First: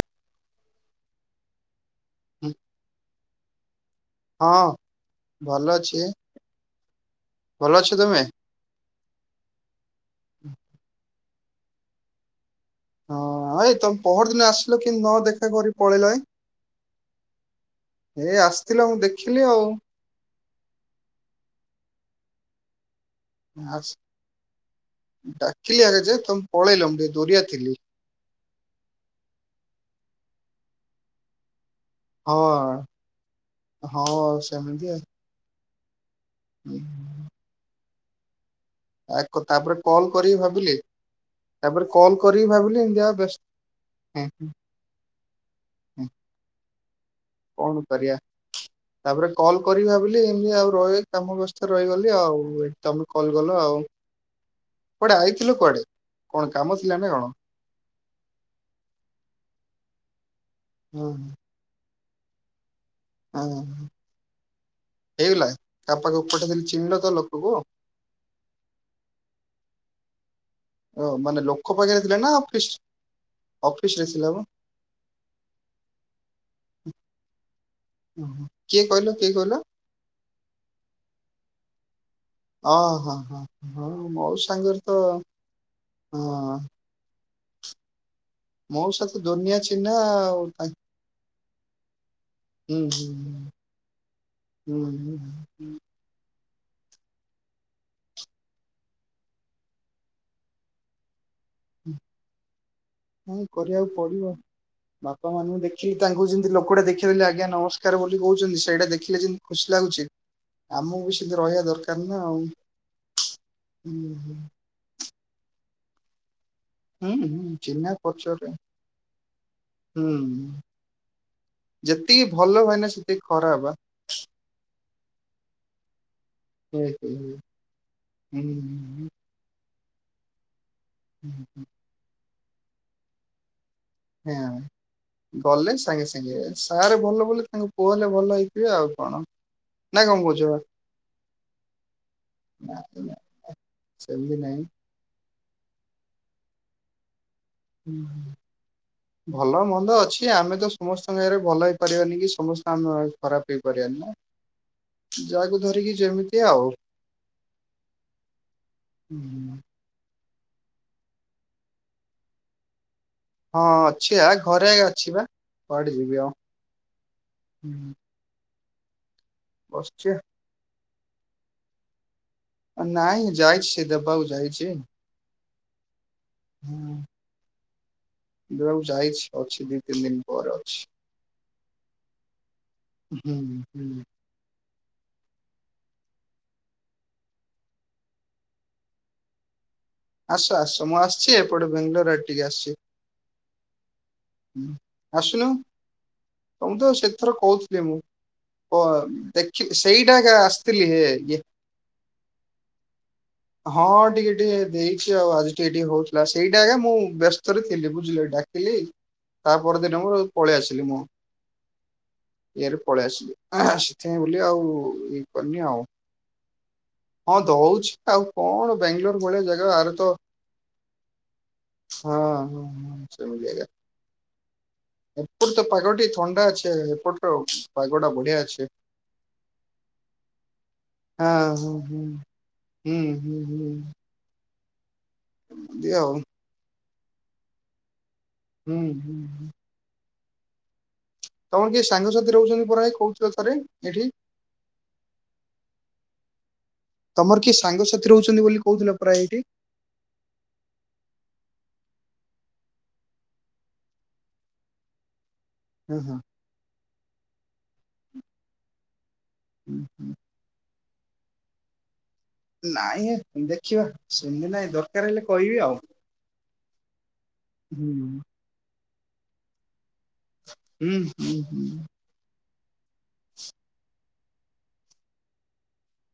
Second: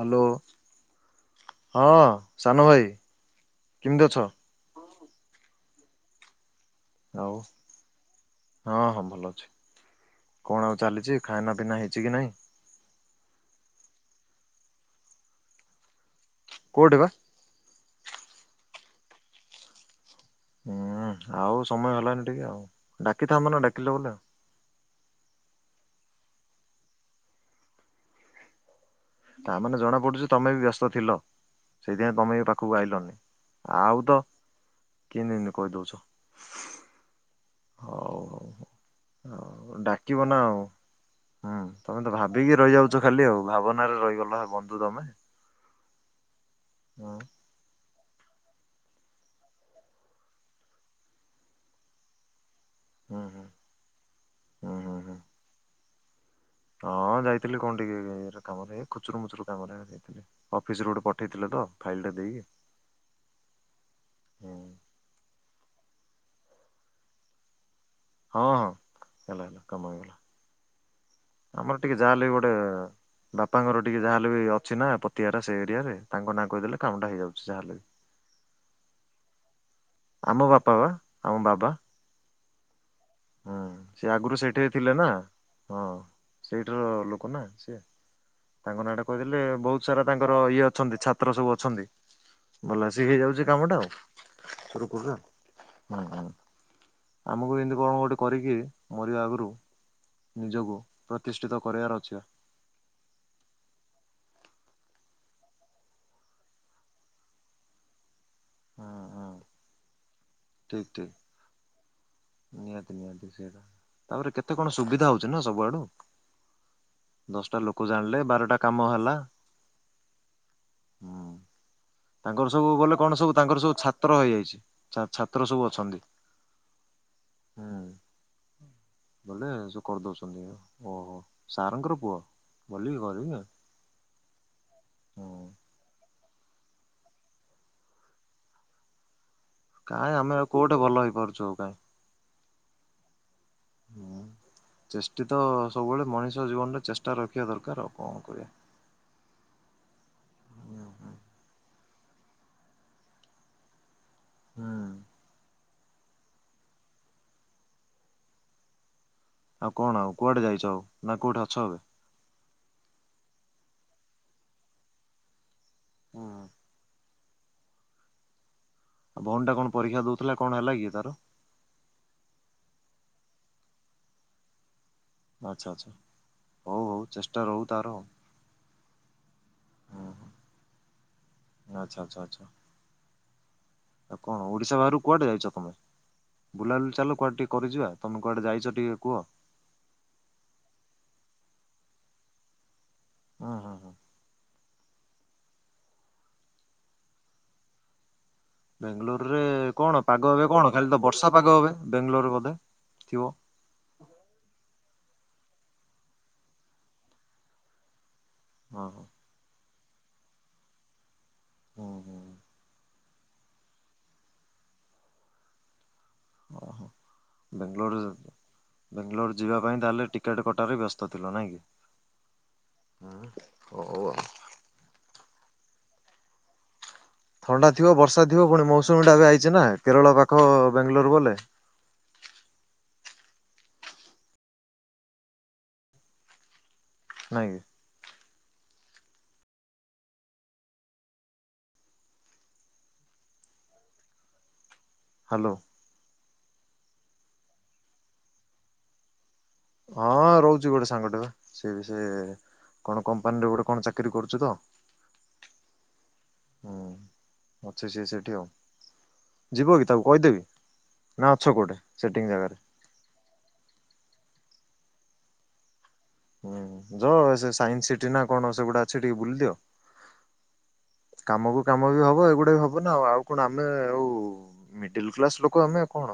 Hello ହଁ ସାନ ଭାଇ କେମିତି ଅଛ ଛି ହଉ ହଁ ହଁ ଭଲ ଅଛି କଣ ଆଉ ଚାଲିଛି ଖାନା ପିନା ହେଇଛି କି ନାଇଁ ହଁ ଏଇ ତମେ ପହର ଦିନ ଆସିଲ କିନ୍ତୁ ନ ଦେଖା କରି ପଳେଇଲ ଏ କୋଉଠି ବା ଏ ଆସ ଥିଲା ମୁଁ ଦେଖିଲି ଆଉ ହୁଁ ଆଉ ସମୟ ହେଲାନି ଟିକେ ଆଉ ଡାକିଥାନ୍ତ ନା ଆସ- ଡାକିଲ ବୋଲେ ଡାକିଲି ଆଗେ ଯେ ତମେ ପଳେଇଲ ମୁଁ ଟିକେ ଦୁରିଆ ଥିଲି ତା ମାନେ ଜଣା ପଡୁଚି ତମେ ବି ବ୍ୟସ୍ତ ଥିଲ ସେଇଥିପାଇଁ ତମେ ହଁ ବି ପାଖକୁ ଆଇଲନି ଆଉ ହଁ ତ କିିନୁ କହି ଦଉଛେ ହୁ। ତାପରେ ହଁ କଲ୍ ଡାକିବ କରିକି ନା। ଆଉ ଭାବିଲି ହୁଁ ତାପରେ ତମେ ତ କଲ୍ କରିକି ଭାବିକି ଭାବିଲି ଏମିତି ରହିଯାଉଚ ଖାଲି ବ୍ୟସ୍ତ ଆଉ ଭାବନାରେ ହୁଁ, ରହିଗଲ ହୁଁ, ବନ୍ଧୁ ତମେ। ହୁଁ। ହଁ। କଣ କରିବା? ତାପରେ କଲ କରିବି ଭାବିଲି ଏମତି ଆଉ ରହି କାମ ବ୍ୟସ୍ତରେ ରହିଗଲି ଆଉ। ତମେ ହୁଁ କଲ୍ ହୁଁ ଗଲ ଆଉ ହୁଁ ହୁଁ ହୁଁ। କୁଆଡେ ଆଇଥିଲ କୁଆଡେ? କଣ କାମ ଥିଲା ନା ହଁ କଣ? ଯାଇଥିଲି କଣ ଟିକେ କାମରେଇ ଖୁଚୁର ମୁଚୁର କାମରେ ଯାଇଥିଲି। ଅଫିସରୁ ଗୋଟେ ହଁ ପଠେଇଥିଲେ ତ ଫାଇଲଟା ଦେଇକି ହଁ ହୁଁ। ହେଇଗଲା? ତା ପାଖକୁ ପଠେଇଥିଲି ଚିହ୍ନଲ ତ ଲୋକକୁ? ହଁ ହଁ ହେଲା ହେଲା। କାମ ହେଇଗଲା। ଓ ମାନେ ଲୋକ ଆମର ଟିକେ ପାଖରେ ଥିଲା ଯାହାଲେ ନା ବି ଗୋଟେ ଅଫିସ ବାପାଙ୍କର ଅଫିସ ଟିକେ ରେ ଥିଲା ଯାହାଲେ ବି ମ ଅଛି ନା ପତିଆରା ସେ ଏରିଆରେ ତାଙ୍କ ନାଁ କହିଦେଲେ କାମଟା ହେଇଯାଉଚି ଯାହାଲେ ବି। ଓହୋ। କିଏ କହିଲ କିଏ କହିଲ ଆମ ବାପା ବା। ଆଉ ବାବା? ହଁ। ହଁ ହଁ ହୁଁ ସେ ହଁ, ମୋ ଆଗରୁ ସେଇଠି ସାଙ୍ଗରେ ଥିଲେ ତ ନା ହଁ। ସେ ତାଙ୍କ ନାଁ ଟା ମଉସା ତ କହିଦେଲେ ଦୁନିଆ ବହୁତ ଚିହ୍ନା ସାରା ତାଙ୍କର ଆଉ ଇଏ ତା- ଅଛନ୍ତି ଛାତ୍ର ସବୁ ଅଛନ୍ତି। ହୁଁ ଭଲା ସି ହୁଁ ହେଇ ଯାଉଛି କାମଟା। ହୁଁ ହୁଁ ସୁରୁଖୁରୁ ହୁଁ ରେ। ହଁ ହଁ। ଆମକୁ ଏନ୍ତି କଣ ହ କରିକି ମରିବା ଆଗରୁ ନିଜକୁ ପ୍ର ନାଇ କରିବାକୁ ପଡିବ। ବାପା ମାନଙ୍କୁ ଦେଖିଲି ତାଙ୍କୁ ଯେମିତି ଲୋକଟା ଦେଖିଦେଲେ ଆଜ୍ଞା ନମସ୍କାର ବୋଲି କହୁଚନ୍ତି ସେଇଟା ହୁଁ ଦେଖିଲେ ହୁଁ। ଯେମିତି ଖୁସି ଲାଗୁଚି। ଠିକ୍ ଆମକୁ ଠିକ୍ ବି ସିନ୍ତି ରହିବା ଦରକାର। ନା ଆଉ ନିହାତି ନିହାତି ସେଟା। ହୁଁ ତାପରେ କେତେ କଣ ସୁବିଧା ହଉଚି ନା ସବୁଆଡୁ। ହୁଁ ହୁଁ ହୁଁ, ଦଶଟା ଲୋକ ଚିହ୍ନା ଜାଣିଲେ ପରିଚୟରେ ବାରଟା କାମ ହେଲା। ହୁଁ ଯେତିକି ତାଙ୍କର ଭଲ ସବୁ ଭାଇନା ଗଲେ କଣ ସେତିକି ସବୁ ଖରାପ ତାଙ୍କର ବା ସବୁ ଛାତ୍ର ହେଇଯାଇଚି। ତା ଛାତ୍ର ସବୁ ଅଛନ୍ତି। ହଁ ହୁଁ ବଲେ କରିଦଉଚନ୍ତି ଆ ଓହୋ ସାର୍ଙ୍କର ପୁଅ? ଭଲିକି କରିବି ନା। ହଁ ଗଲେ ସାଙ୍ଗେ ସାଙ୍ଗେ ସାର୍ ଭଲ ବୋଲି ତାଙ୍କୁ ପୁଅ ହେଲେ ଭଲ ହେଇଥିବେ ଆଉ କଣ? ନା କାହିଁ କଣ ଆମେ ଆଉ କୋଉଠୁ ଭଲ ହେଇପାରୁଚୁ? ଆଉ କାହିଁ? [unintelligible] ଚାଲି ନାହିଁ। ତ ସବୁବେଳେ ମଣିଷ ଜୀବନରେ ଚେଷ୍ଟା ର ହଁ ଭଲ ମନ୍ଦ ଅଛି ଆମେ ତ ସମସ୍ତଙ୍କ ଆରେ ଭଲ ହେଇ ପାରିବାନି କି ସମସ୍ତେ ଆମ ଖରାପ ହେଇପାରିବେନି ହୁଁ। ନାଁ। ଜୟକୁ ଧରିକି ଯେମିତି ଆଉ ହୁଁ। ଆଉ କଣ ଆଉ କୁଆଡେ ଯାଇଛ ଆଉ ନା କୋଉଠି ଅଛ ଏବେ? ହଁ ଅଛି ଆ ଘରେ ଅଛି ବା। କୁଆଡେ ଯିବି ଆଉ। ହୁଁ ଭଉଣୀ ଟା କଣ ପରୀକ୍ଷା ଦଉଥିଲା କଣ ହେଲା କି? ଦାର ନାଇଁ ଯାଇଛି ସେ ଦେବାକୁ ଯାଇଛି ଆଚ୍ଛା ଆଚ୍ଛା। ହଉ ହଉ ଚେଷ୍ଟା ରହୁ। ତାର ଦେବାକୁ ଯାଇଛି ଅଛି ଦିଇ ତିନ ଦିନ ପରେ ଅଛି। ଆଛା ଆଛା ଆଛା ଆଉ କଣ ଓଡି ସା ବାହାକୁ କୁଆଡେ ଯାଇଛ ତମେ? ବୁଲାବୁଲି ଚାଲ କୁଆଡେ ଟିକେ କରିଯିବା ତମେ କୁଆଡେ ଯାଇଛ ଟିକେ କୁହ? ଆସ ଆସ ମୁଁ ଆସିଛି ଏପଟେ ବ୍ୟାଙ୍ଗୋଲୋର ଆରେ ଟିକେ ଆସିଛି। ହୁଁ ହୁଁ ହଁ ହୁଁ। ଆସୁନୁ ତମକୁ ତ ସେଥର କହୁଥିଲି ମୁଁ। ଓ ବେଙ୍ଗଲୋରରେ ଦେଖି କଣ ସେଇଟା ପାଗ ଏକା ଏବେ କଣ ଖାଲି ତ ଆସିଥିଲିହେ ବର୍ଷା ପାଗ ଏବେ ବେଙ୍ଗଲୋରରେ ବୋଧେ? ଥିବ ହଁ ଟିକେ ଟିକେ ଦେଇ ଆଉ ଆଜି ଟିକେ ଟିକେ ହଉଥିଲା ସେଇଟା ଆଜ୍ଞା ମୁଁ ବ୍ୟସ୍ତରେ ଥିଲି ବୁଝିଲେ। ଡାକିଲି। ହଁ ହଁ ତା ପରଦିନ ମୁଁର ପଳି ଆସିଲି ମୁଁ। ହୁଁ ହୁଁ ଏରୋ ପଳି ଆସିଲି ଆ ସେଥିପାଇଁ ବୋଲି ଆଉ ଏଇ ପାରୁନି ଆଉ। ଓହୋ ହଁ ଦଉଛି ବେଙ୍ଗଲୋର ଆଉ କଣ ବ୍ୟାଙ୍ଗୋଲୋର ଭଳିଆ ଜାଗା ଆରେ ତ ସ୍ତ ଥିଲ ନାଇଁ କି। ହଁ ହଁ ହ ସେମିତି ଆଜ୍ଞା। ହଉ ଆଉ। ଏପଟେ ତ ପାାଗ ଟିକେ ଥଣ୍ଡା ଅଛି ଏପଟର ଥଣ୍ଡା ଥିବ ପାଗଟା ବର୍ଷା ବଢିଆ ଥିବ ଅଛି। ପୁଣି ମୌସୁମୀ ଟା ଏବେ ଆଇଛି ନା କେରଳ ପାଖ ବ୍ୟାଙ୍ଗଲୋର ହଁ ବୋଲେ। ହଁ ହଁ। ହୁଁ ହୁଁ ହୁଁ ଦିଆଉ ନାଇଁ କି। ହୁଁ ହୁଁ। ତମର କିଏ ସାଙ୍ଗସାଥି ରହୁଛନ୍ତି ପରା କହୁଥିଲ ଥରେ ଏଇଠି। ହ୍ୟାଲୋ। ତମର କିଏ ସାଙ୍ଗସାଥି ରହୁଛନ୍ତି ବୋଲି କହୁଥିଲ ପ୍ରାୟ ଏଇଠି। ହଁ ରହୁଛି ଗୋଟେ ସାଙ୍ଗଟେ ସେ ବି ସେ କଣ କମ୍ପାନୀରେ ଗୋଟେ କଣ ଚାକିରୀ କରୁଛୁ ତ। ହଁ ହଁ ହୁଁ ଅଛି ସିଏ ସେଠି ଆଉ ଯିବ ହୁଁ। କି ତାକୁ କହିଦେବି। ନା ଅଛ କୋଉଠି? ସେଟିଂ ଜାଗାରେ ନାଇଁହେ ଦେଖିବା [unintelligible] ନାଇଁ। ଦରକାର ହେଲେ କହିବି ଆଉ। ହୁଁଁ। ର ସେ ସାଇନସ ହୁଁ ସିଟି ନା କଣ ସେଗୁଡା ସେ ଟିକେ ବୁଲଦିଅ। [unintelligible] କାମ କୁ ହୁଁ କାମ ବି ହବ ଏଗୁଡା ବି ହବ। ହବ ନା ଆଉ କଣ ଆମେ ଆଉ ମିଡିଲ କ୍ଲାସ୍ ଲୋକ ଆମେ ଆଉ କଣ?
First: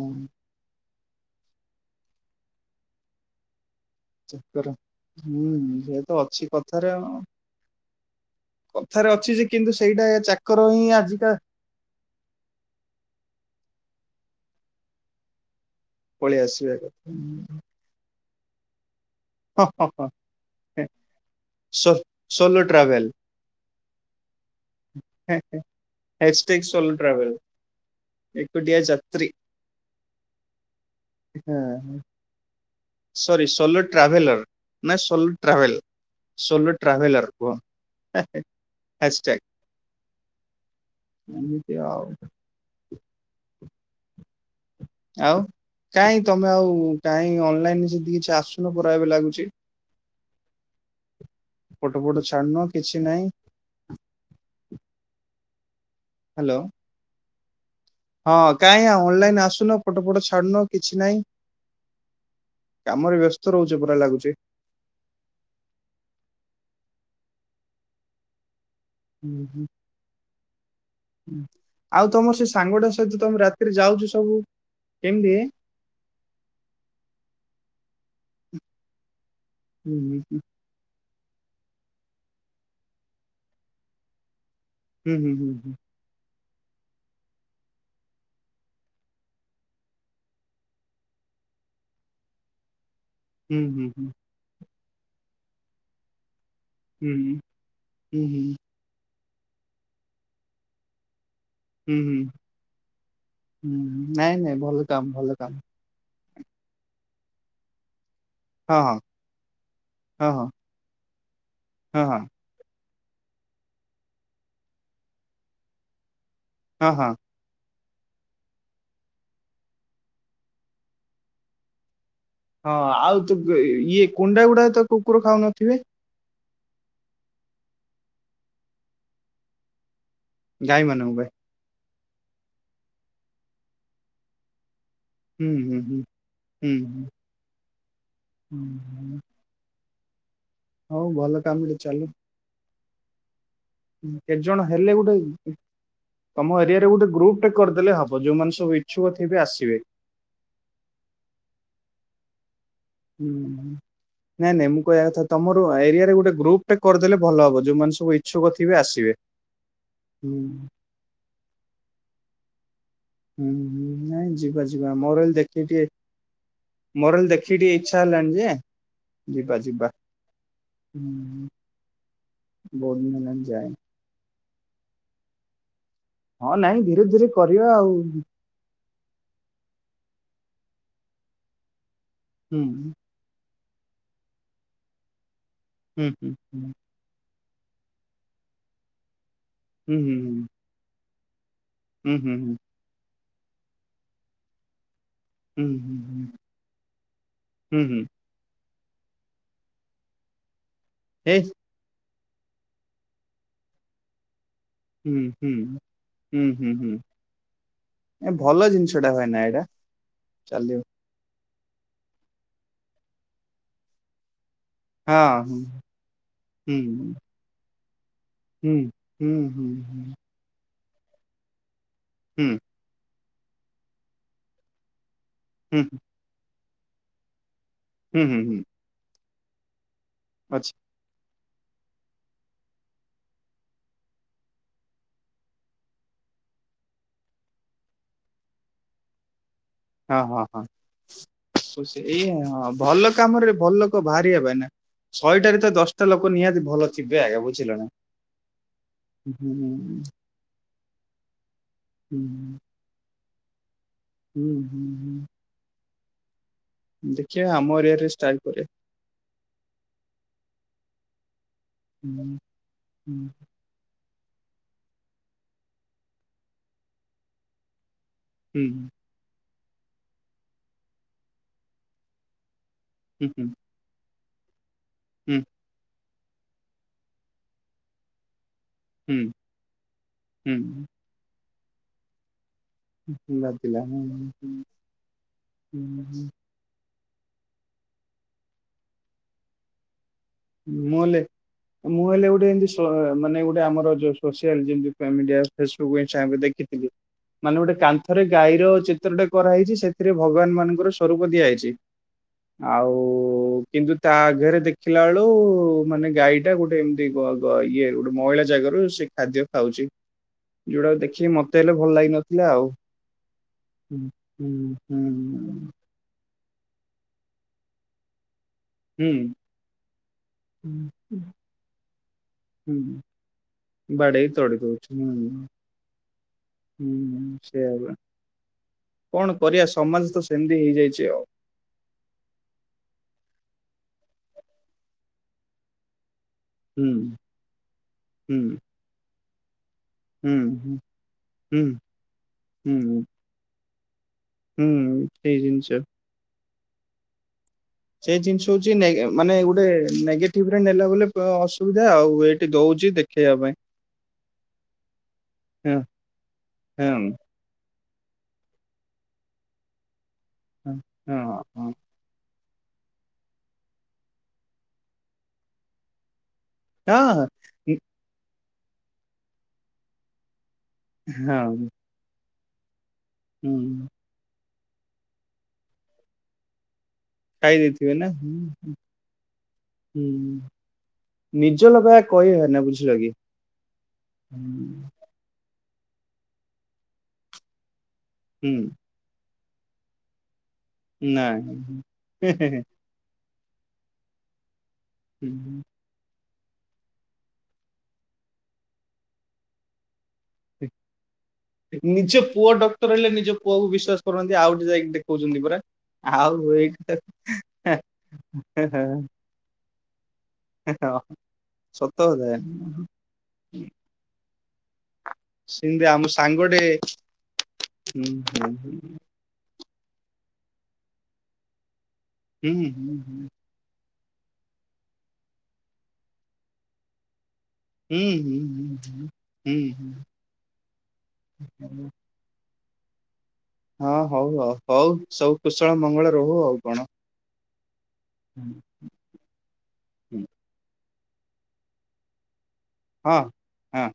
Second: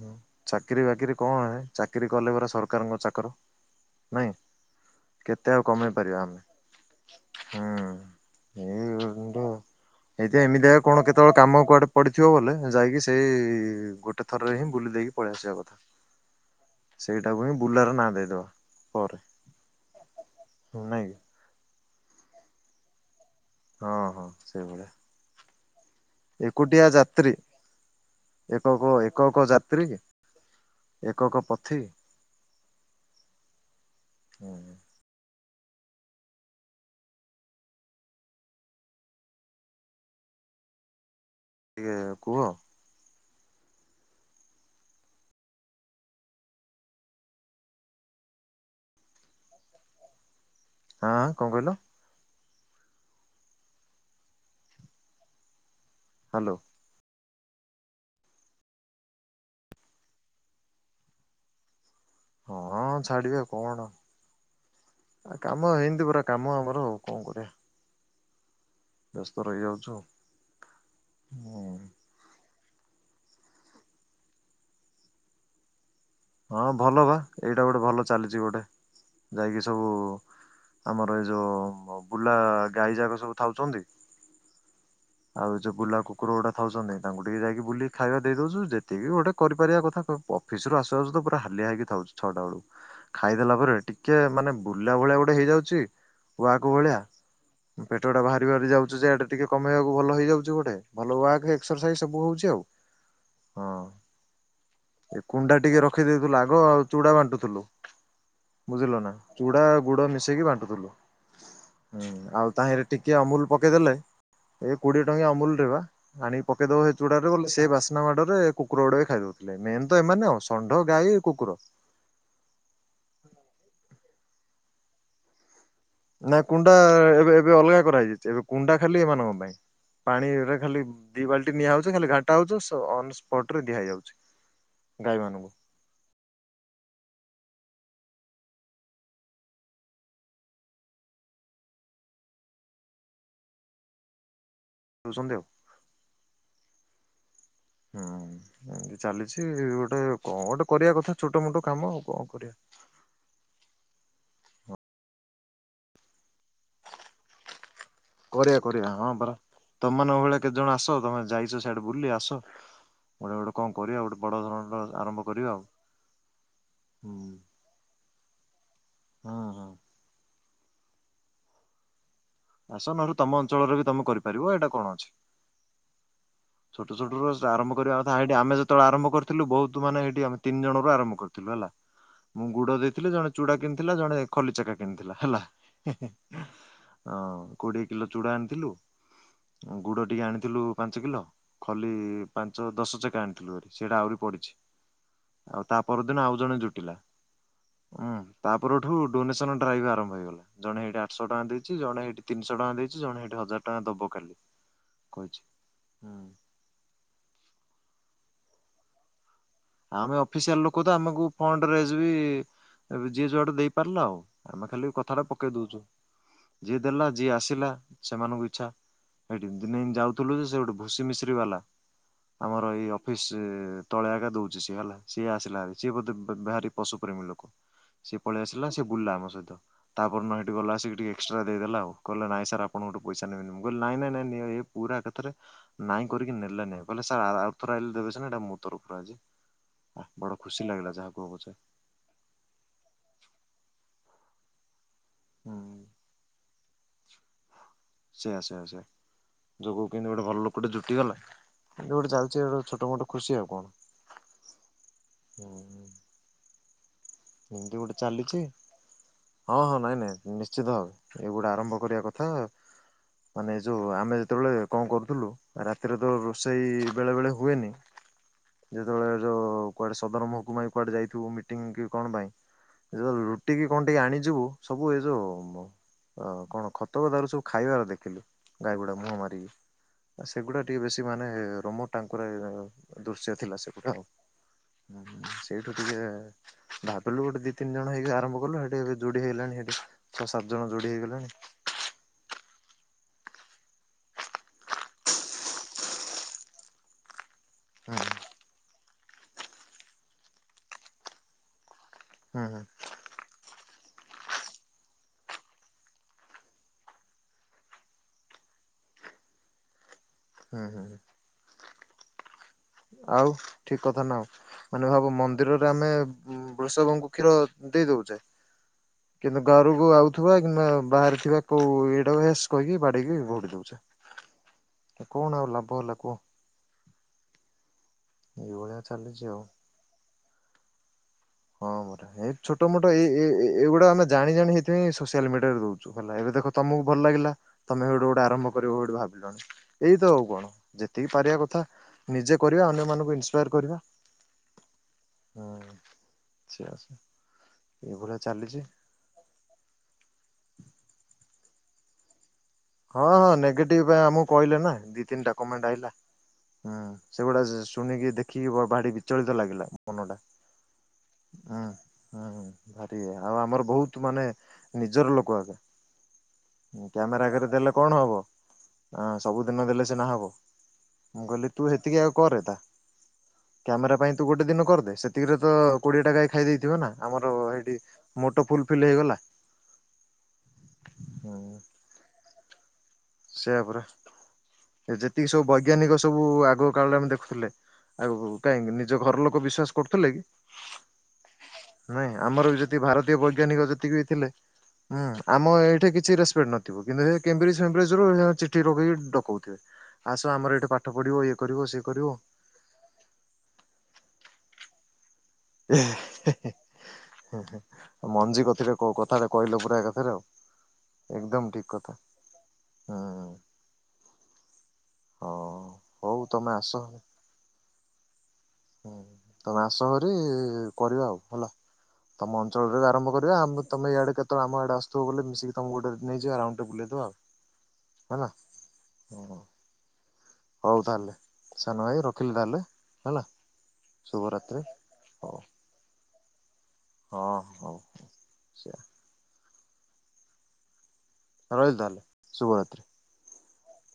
ହଁ ଚାକିରି ବାକିରି। କଣ ଚାକିରି କଲେ ପରା ସରକାରଙ୍କ ଚାକର। ନାଇଁ ଚାକର ହୁଁ କେତେ ଆଉ କମେଇ ସେ ତ ପାରିବା ଆମେ ଅଛି କଥାରେ ଆଉ। ହୁଁ କଥାରେ ଅଛି ଏଇ ଯେ କିନ୍ତୁ ସେଇଟା ଏ ଚାକର ଏମିତିଆ ହିଁ କଣ ଆଜିକା କେତେବେଳେ କାମ କୁଆଡେ ପଡିଥିବ ବଲେ ଯାଇକି ସେଇ ଗୋଟେ ଥରରେ ହିଁ ବୁଲି ଦେଇକି ପଳଆସିବା କଥା। ପଳେଇ ଆସିବା ସେଇଟାକୁ ହିଁ କଥା। ବୁଲାର ନାଁ ଦେଇଦବା ପରେ ହଁ ହଁ ହଁ ନାଇଁ ସ ସୋଲୋ ଟ୍ରାଭେଲ୍। ହଁ ହଁ ସେଇଭଳିଆ। ହ୍ୟାସଟ୍ୟାଗ ଏକୁଟିଆ ସୋଲୋ ଟ୍ରାଭେଲ ଯାତ୍ରୀ ଏକୁଟିଆ ଏକକ ଯାତ୍ରୀ ଏକକ ଯାତ୍ରୀ ଏକକ ହଁ ପଥୀ। ସରି ସୋଲୋ ଟ୍ରାଭେଲର ନାଇଁ ସୋଲୋ ଟ୍ରଭେଲ ସୋଲୋ ଟ୍ରଭେଲର କୁହନ୍ତି ହେ ହେ ହ୍ୟାଷ୍ଟେକ୍। ଏମିତି ଆଉ। କୁହ ହଁ ଆଉ କାହିଁ ତମେ ଆଉ କାହିଁ ଅନଲାଇନରେ ସେମିତି କିଛି ଆସୁନି ପରା ଏବେ ଲାଗୁଛି। ହାଁ କଣ କହିଲ? ଫଟୋ ଫଟ ଛାଡୁନ କିଛି ନାହିଁ। ହ୍ୟାଲୋ। ହଁ କାଇଁ ଆଉ ଅନଲାଇନ୍ ଆସୁନ ଫଟୋ ଫଟ ଛାଡୁନ କିଛି ନାଇଁ। ହଁ ଛାଡିବି କଣ ପରା ଲାଗୁଛି ଆ କାମ ଏମିତି ପୂରା କାମ ଆମର ଆଉ। [unintelligible] ବ୍ୟସ୍ତ ରହିଯାଉଛୁ ଆଉ ତମ ସେ ସାଙ୍ଗଟା ସହିତ ତମେ ରାତିରେ ଯାଉଛ ସବୁ କେମତି ହଁ ଭଲ ବା ଏଇଟା ଗୋଟେ ଭଲ ଚାଲିଛି ଗୋଟେ। ଯାଇକି ସବୁ ହୁଁ ହୁଁ ହୁଁ ଆମର ଆମର ଏ ଯୋଉ ବୁଲା ଗାଈ ଯାକ ସବୁ ଥାଉଛନ୍ତି, ହୁଁ ହୁଁ ଆଉ ଯୋଉ ବୁଲା କୁକୁର ଗୋଡା ଥାଉଛନ୍ତି ତାଙ୍କୁ ଟିକେ ଯାଇକି ବୁଲି ଖାଇବା ଦେଇଦଉଚୁ, ଯେତିକି ଗୋଟେ କରିପାରିବା କଥା ଅଫିସରୁ ଆସୁ ତା ସହିତ ପୁରା ହଲିଆ ହେଇକି ଥାଉଛ ଛଅଟା ବେଳକୁ ଖାଇଦେଲା ହୁଁ ପରେ ଟିକେ ହୁଁ ମାନେ ବୁଲିଲା ଭଳିଆ ଗୋଟେ ହେଇଯାଉଛି, କୁଆଙ୍କ ଭଳିଆ ହୁଁ ହୁଁ ହୁଁ ପେଟଟା ହୁଁ ବାହାରି ବାହାରି ହୁଁ ଯାଉଛି ଯେ, ଟିକେ କମେଇବାକୁ ଭଲ ହେଇଯାଉଛି ଗୋଟେ ଭଲ ୱା ହୁଁ ହୁଁ ହଁ ହୁଁ ନାଇଁ ନାଇଁ ଭଲ କାମ ଭଲ କାମ, ରଖେଇଦଉଥିଲୁ ଆଗ ଆଉ ଚୁଡା ବାଣ୍ଟୁଥିଲୁ ହଁ ବୁଝିଲ ନା ଚୁଡା ଗୁଡ ହଁ ମିଶେଇକି ହଁ ବାଣ୍ଟୁଥିଲୁ, ହଁ ହୁଁ ହଁ ହଁ ଆଉ ତାହିଁରେ ଟିକେ ଅମୁଲ ପକେଇଦେଲେ ଏଇ କୋଡିଏ ଟଙ୍କିଆ ଅମୁଲ ଟେ ବା ଆଣିକି ପକେଇ ଦବ ହଁ ସେ ହଁ ଚୁଡାରେ ବୋଲେ ସେ ବାସ ମାଡରେ କୁକୁର ଗୁଡା ବି ଖାଇଦଉଥିଲେ ମେନ ତ ଏମାନେ, ଷଣ୍ଢ, ଗାଈ, କୁକୁର, ହଁ ଆଉ ତ ଇଏ କୁଣ୍ଡା ଗୁଡା ତ କୁକୁର ଖାଉନଥିବେ? ନାଇ କୁଣ୍ଡା ଏବେ ଏବେ ଅଲଗା କରା ହେଇଯାଇଛି ଏବେ କୁଣ୍ଡା ଖାଲି ଏମାନଙ୍କ ପାଇଁ, ପାଣିରେ ଖାଲି ଗାଈ ମାନଙ୍କ ଦି ପାଇଁ ବାଲ୍ଟି ନିଆହଉଛି ଖାଲି ଘାଟା ହଉଚି ଅନସ୍ପଟରେ ଦିଆଯାଉଛି, ହୁଁ ହୁଁ ହୁଁ ହୁଁ ହ ହୁଁ ହୁଁ, ହଉ ଭଲ କାମରେ ଚାଲୁ, ହୁଁ, ଜଣ ହେଲେ ଦଉଛନ୍ତି ଆଉ ଗୋଟେ ତମ ଏରିଆ ରେ ଗୋଟେ ଗ୍ରୁପ ଟେ କରିଦେଲେ ହବ ଯୋଉମାନେ ସବୁ ହୁଁ ଇଚ୍ଛୁକ ଥିବେ ଚାଲିଛି ଆସିବେ ଗୋଟେ କଣ ଗୋଟେ କରିବା କଥା ଛୋଟ ମୋଟ କାମ ଆଉ କଣ କରିବା, ହୁଁ ନାଇଁ ନାଇଁ ମୁଁ କହିବା କଥା ତମର ଏରିଆରେ ଗୋଟେ ଗ୍ରୁପ ଟେ କରିଦେଲେ ଭଲ ହବ ଯୋଉମାନେ ସବୁ ଇଚ୍ଛୁକ କରିବା ଥିବେ କରିବାଆ ହଁ ଆସିବେ ପରା ତମ ମାନଙ୍କ ହୁଁ ଭଳିଆ କେତେ ଜଣ ଆସ ତମେ ଯାଇଛ ସିଆଡେ ବୁଲି ଆସ ଗୋଟେ ଗୋଟେ ହୁଁ କଣ କରିବା ଗୋଟେ ବଡ ନାଇଁ ଯିବା ଧରଣର ଯିବା ଆରମ୍ଭ ମୋର ଏଲେ କରିବା ଆଉ ଦେଖିକି ଟିକେ ହୁଁ ମୋର ଏଲେ ଦେଖିକି ଟିକେ ଇ ଇଛା ହେଲାଣି ଯେ ହୁଁ ଯିବା ହୁଁ ଯିବା। ହୁଁ। ଆସ ବହୁତ ନହଲେ ଦିନ ହେଲାଣି ତମ ଯାଇନି ଅଞ୍ଚଳରେ ବି ତମେ କରିପାରିବ ଏଇଟା କଣ ଅଛି? ହଁ ନାଇଁ ଛୋଟ ଧୀରେ ଛୋଟ ଧୀରେ ର ଆରମ୍ଭ ଆଉ କରିବା କଥା ହେଠି ଆମେ ଯେତେବେଳେ ଆରମ୍ଭ କରିଥିଲୁ ବହୁତ ମାନେଠ ଆମେ ତିନି ଜଣରୁ ଆରମ୍ଭ କରିଥିଲୁ ହେଲା। ମୁଁ ହୁଁ ଗୁଡ ଦେଇଥିଲି ଜଣେ ଚୂଡା କେ ଥିଲା ଜଣେ ଖଲିଚକା କିଣିଥିଲା ହେଲା। ହୁଁ ହୁଁ ହୁଁ। ହଁ କୋଡିଏ କିଲୋ ଚୁଡା ଆଣିଥିଲୁ। ହୁଁ ଗୁଡ଼ ଟିକେ ହୁଁ ଆଣିଥିଲୁ ପାଞ୍ଚ କିଲୋ ଖଲି ହୁଁ ହୁଁ ପାଞ୍ଚ ଦଶ ଚକଣ୍ ସେଇଟା ଆହୁରି ପଡିଛି। ଆଉ ହୁଁ ତା ହୁଁ ପରଦିନ ଆଉ ଜଣେ ଜୁଟିଲା ହୁଁ ହୁଁ ହୁଁ ଉୁଁ ତା ଉପଠ ଡୋନସନ ଡ୍ରାଇଭ ଆରମ୍ଭଇଗଲା ଜଣେଇଠିଠଶହ ଏ ଟଙ୍କା ଦେଇଛି। ଜଣେ ଏଇଠି ତିନିଶହ ଟଙ୍କା ଦେଇଛି ଜଣେ ସେଇଠି ହଜାର ଟଙ୍କା ଦବୁ କାଲି। ହୁଁ କହିଛି ହୁଁ ହୁଁ ହୁଁ ହୁଁ। ଏ ଭଲ ଜିନିଷ ଟା ହଏ ନା ଏ ଆମେ ଅଫିସିଆଲ ଲୋକ ତ ଆମକୁ ଫଣ୍ଡ ରେ ବି ଯିଏ ଯୁଆଡେ ଦେଇପାରିଲା ଆଉ। ଆମେ ଖାଲି କଥା ଟା ପକେଇ ହଁ ଦଉଛୁ ହୁଁ ଯିଏ ଦେଲା ଯିଏ ଆସିଲା। ସେମାନଙ୍କୁ ଇଚ୍ଛା ହୁଁ ହୁଁ ସେଇଠି ହୁଁ ଦିନେ ହୁଁ ଯାଉଥିଲୁ ଯେ ସେ ଗୋଟେ ଘୁସି ମିଶ୍ରୀ ବାଲା ହୁଁ ଆମର ଏଇ ଫି ତଳିଆ ଏକା ଦଉଛି। ଯୁଶି ଗଲା ସିଏ ଆସିଲା ହୁଁ ସିଏ ବୋଧେହାରି ପଶୁ ପ୍ରେମୀ ଲୋକ ସେ ହୁଁ ହୁଁ ପଳ ହୁଁ ଆସିଲା ସେ ବୁଲିଲା ଆମ ସହିତ ତ। ତାପର ଦିନ ସେଠି ଗଲା ଅଛି ଆସିକି ଟିକେ ଏକ୍ସ ଟ୍ରା ଦେଇଦେଲା ଆଉ କହିଲା ନାଇଁ ସାର୍ ଆପଣ ଙ୍କ ଠୁ ପଇଶା ନେବେନି ମୁଁ କହିଲେ ନାଇଁ ନାଇଁ ନାଇଁଁ ନିଅ ଏ ପୁରା ଏକାଥରେ ନାଇଁ କରିକି ନେଲା ନି ଆଉ କହିଲା ସାର୍ ଆଉଥରେ ଆଇଲେ ଦେବେ ଇଟା ମୋ ତରଫରୁ ଆଜି। ଆଃ ହଁ ବଡ ହଁ ହଁ ଖୁସି ଲାଗିଲା ଯାହା କୁହ ପଛେ ସେ ଏଇ ହଁ ଭଲ କାମରେ ଭଲ ଲୋକ ବାହାର। ରିବେନା। ହୁଁ ଶହେଟାରେ ତ ଦଶଟା ଲୋକ ନିହାତି ଭଲ। ଥିବେ ଏକା ବୁଝିଲ ନା ସେୟା ସେୟା ହୁଁ ହୁଁ ଜୁଟି ଗଲା। ଏବେ ଗୋଟେ ଚାଲିଛି ଗୋଟ ଛୋଟ ମୋଟ। ଖୁସି ଆଉ କଣ। ହୁଁ ହୁଁ ହୁଁ। ଦେଖିବା ଆମ ଏମିତି ଗୋଟେ ଏରିଆରେ ଷ୍ଟାର୍ଟ ଚାଲିଛି କରିବା ହଁ ହଁ ନାଇଁ ନାଇଁ ନିଶ୍ଚିତ ଭବେ। ଏଗୁଡା। ଆରମ୍ଭ କରିବା ହୁଁ କଥା ହୁଁ ମାନେ ଯୋଉ ଆମେ। ସେତେବେଳେ କଣ କରୁଥିଲୁ ରାତିରେ ତ ରୋଷେଇ ବେଳେ ବେଳେ ହୁଏନି। ଯେତେବେଳେ ଯୋଉ। କୁଆଡେ ସଦର ମହକୁମା କୁଆଡେ ଯଥିବ ମିଟିଂ କି କଣ ପାଇଁ। ରୁଟି କି କଣ ଟିକେ ଆଣିକ ଯିବୁ। ସବୁ ଏ ଯୋଉ ମ କଣ ଖତ ଖତଗଦାରୁରୁ ସବୁ ଖାଇବାର ଦେଖିଲୁ। ଗାଈ ଗୁଡା ମୁହଁ ମାରି ସେଗୁଡା ଟିକେ ବେଶୀ ମାନେ। ରୋମୋ ଟାଙ୍କୁରା ହେଇଗଲ ଦୃଶ୍ୟ ଥିଲା ବାଧିଲା ସେଗୁଟା ମୁଁ ଆଉ ସେଇଠୁ ଟିକେ। ଭାବିଲୁ ଗୁଟେ ଦିଇ ତିନି ଜଣ ହେଇକି ଆରମ୍ଭ କଲୁ ସେଠି ଏବେ ଯୋଡି ହେଇଗଲେଣି ସେଠି। ଛଅ ସାତ ଜଣ ଯୋଡି ମୁଁ ଏଲେ ହେଇଗଲାଣି ମୁଁ ହଲେ ଗୋଟେ ଏମତି ଶୁଣି। ତୁହାଳ ମାନେ ଗୋଟେ ଆମର ଯଉ ସୋସିଆଲ ଯେମିତି ଫେମ ଇଣ୍ଡିଆ ଫେସବୁକ୍ ଇନ୍ଷ୍ଟାଗ୍ରାମ ଦେଖିଥିଲୁ। ମାନେ ଗୋଟେ କାନ୍ଥରେ ଗାଈର ଚି ଚିତ୍ରଟା କରାହେଇଛି ସେଥିରେ ଭଗବାନ ମାନଙ୍କର ସ୍ୱରୂପ ଦିଆଯାଇଛି। ହୁଁ ହୁଁ ଆଉ। କିନ୍ତୁ ତା ଆଘରେ ଦେଖିଲା ବେଳ ଳୁ ମାନେ ଗାଈଟା ଗୋଟେ ଏମିତି ଇଏ ଗୋଟେ ମହିଳା ଜାଗାରୁ ସେ ଖାଦ୍ୟ ଖାଉଛି ହୁଁ ହୁଁ ହୁଁ ଯୋଉଟାକୁ ଦେଖିକି ମତେ ହେଲେ ଭଲ ଲାଗିିନଥିଲା ଆଉ। ଆଉ ଠିକ ହୁଁ କଥା ନା ଆଉ ହୁଁ ମାନେ ଭାବୁ ମନ୍ଦିରରେ ଆମେ ବୃଷଭଙ୍କୁ କ୍ଷୀର ଦେଇ ଦଉଛେ ହୁଁ ହୁଁ। କିନ୍ତୁ ଘରକୁ ଆଉଥିବା କିମ୍ବା ହୁଁ, ବାହାରେ ଥିବା କୋଉ ଏଇଡାସ କହିକି ହୁଁ, ବାଡିକି ଘୋଡି ଦଉଛେ ବାଡେଇ ତଡି ଦଉଛି ହୁଁ କଣ ଆଉ ଲାଭ ହେଲା କୁହ ହୁଁ ସେଇଆ ବା ଏଇଭଳିଆ କଣ ଚାଲିଛି ଆଉ କରିବା ସମାଜ ତ ସେମିତି ହେଇଯାଇଛି ଆଉ ହଁ ମରା ଏଇ ଛୋଟ ମୋଟ ଏଇ ଏଇଗୁଡା ଆମେ ଜାଣି ଜାଣି ସେଥିପାଇଁ ସୋସିଆଲ ମିଡିରେ ଦଉଛୁ ହେ ଏ ଦେ ତମକୁ ହୁଁ ଭଲ ଲାଗିଲା ତମେ ସେଇଟୁ ଗୋଟେ ଆରମ୍ଭ ହୁଁ କରିବୋଠି ଭାବିଲୁଣି ଏଇତ ଆଉ ହୁଁ କଣ ହୁଁ ଯେତିକି ପାରିବା କଥା ନିଜେ କରିବା ହୁଁ ହୁଁ ଅନ୍ୟମାନଙ୍କୁ କରିବା ହୁଁ ସେଇ ଜିନିଷ ଆା ଆଛି ସେ ଜିନିଷ ହଉଛି ମାନେ ଗୋଟେ ନେଗେଟିଭ ରେ ନେଲା ବ ସୁବିଧାଉ ହଁ ହଁ ନେଗେଟିଭ ଆମକୁ କହିଲେ ନା ଦି ତିନିଟା କମେଣ୍ଟ ହଁ ଆହିଲାଁ ହଁ ସେଗୁଡା ଶୁଣିକି ଦେଖିକି ବ ଭାରି ବିଚଳିତ ଲାଗିଲା ମନଟା ହଁ ହଁ ହୁଁ ହ ହୁଁ ଭାରି ଆଉ ଆମର ବହୁତ ମାନେ ନିଜର ଲୋକ ଆଗେ ହଁ କ୍ୟାମେରାରେ ଲେ କଣ ହବ ହ ସବୁଦିନ ଦେଲେ ସ ନା ହବ ମୁଁ ହଁ କହିଲି ତୁ ହଁ ସେତିକି ଆଉ କରେତା ହୁଁ କ୍ୟାମେରା ପାଇଁ ତୁ ଗୋଟେ ଦିନ କରିଦେ ସେତିକରେ ତ କୋଡିଏ ଟାଈ ଖାଇ ଦେଇେଇଥିବ ନା ଆମର ଖାଇ ହେଇଠି ଦେଇେଇଥିବେ ନାଁ ମୋଟୋ ଫୁଲଫିଲ୍ ହେଇଗଲା ନିଜ ଲଭ କହି ହଏ ନା ବୁଝିଲ କି ସେୟଆ ପରା ଯେତିକି ସବୁ ଭ ବୈଜ୍ଞାନିକ ସବୁ ଆଗ କାଳରେ ଆମେ ଦେଖୁଥିଲେ ଆଉ ହୁଁ କାହିଁକି ନିଜ ଘର ଲୋକ ବିଶ୍ଵାସ କରୁଥିଲେ କି ନାଇଁ ଆମର ବି ଯଦି ଭାରତୀୟ ବ ବୈଜ୍ଞାନିକ ଯେତିକି ଥିଲେ ହୁଁ ଆମ ନାଇଁ ଏଇଠି କିଛି ନଥିବ କିନ୍ତୁ ଚିଠି ରଖେଇି ଡକଉଥିବେ ଆସ ଆମର ଏଠି ପାଠ ପଢିବ କରିବ ସିଏ କରିବ ନିଜ ପୁଅ ଡକ୍ଟର ହେଲେ ନିଜ ପୁଅକୁ ବିଶ୍ାସ କରନ୍ତି ଆଉ ଗେ ଯାଇକି ଦେଖଉଛି। ପା ଆଉ ଏଇ ହଉ। ସତଥା ହୁଁ ହଉ ସେମିତି ଆମ ହଉ ତମେ ସାଙ୍ଗଟେ ଆସ ହୁଁ। ହୁଁ ହଁ। ମାସ ଭରି କରିବା ଆଉ ହେଲା। ତମ ହୁଁ ଅଞ୍ଚଳରେ ହୁଁ ଆରମ୍ଭ ହୁଁ କରିବା ଆମେ ତମେ ଇଆଡେ କେତେଳେ ଆମ ଆଡେ ଆସୁଥିବ ବଲେ ମିଶିକି ତମକୁ ଗୋଟେ ନେଇଯିବା ରାଉଣ୍ଡ ଟେ ବୁଲେଇ ଦବା ଆଉ। ହୁଁ ହେଲା ହୁଁ ହୁଁ ହଁ ହୁଁ ହୁଁ। ହଉ ତାହେଲେ ହୁଁ ସାନ ହୁଁ ଭାଇ ରଖିଲ ତା ତାହେଲେ ହେଲା। ହଁ ହଉ ହଉ ଶୁଭରାତ୍ରି ହଉ ସବୁ କୁଶଳ ମଙ୍ଗଳ ରହୁ ଆଉ କଣ ହଁ ହଁ। [inaudible] [inaudible] ରହିଲି ତାହେଲେ ଶୁଭର ହଁ ହଁ।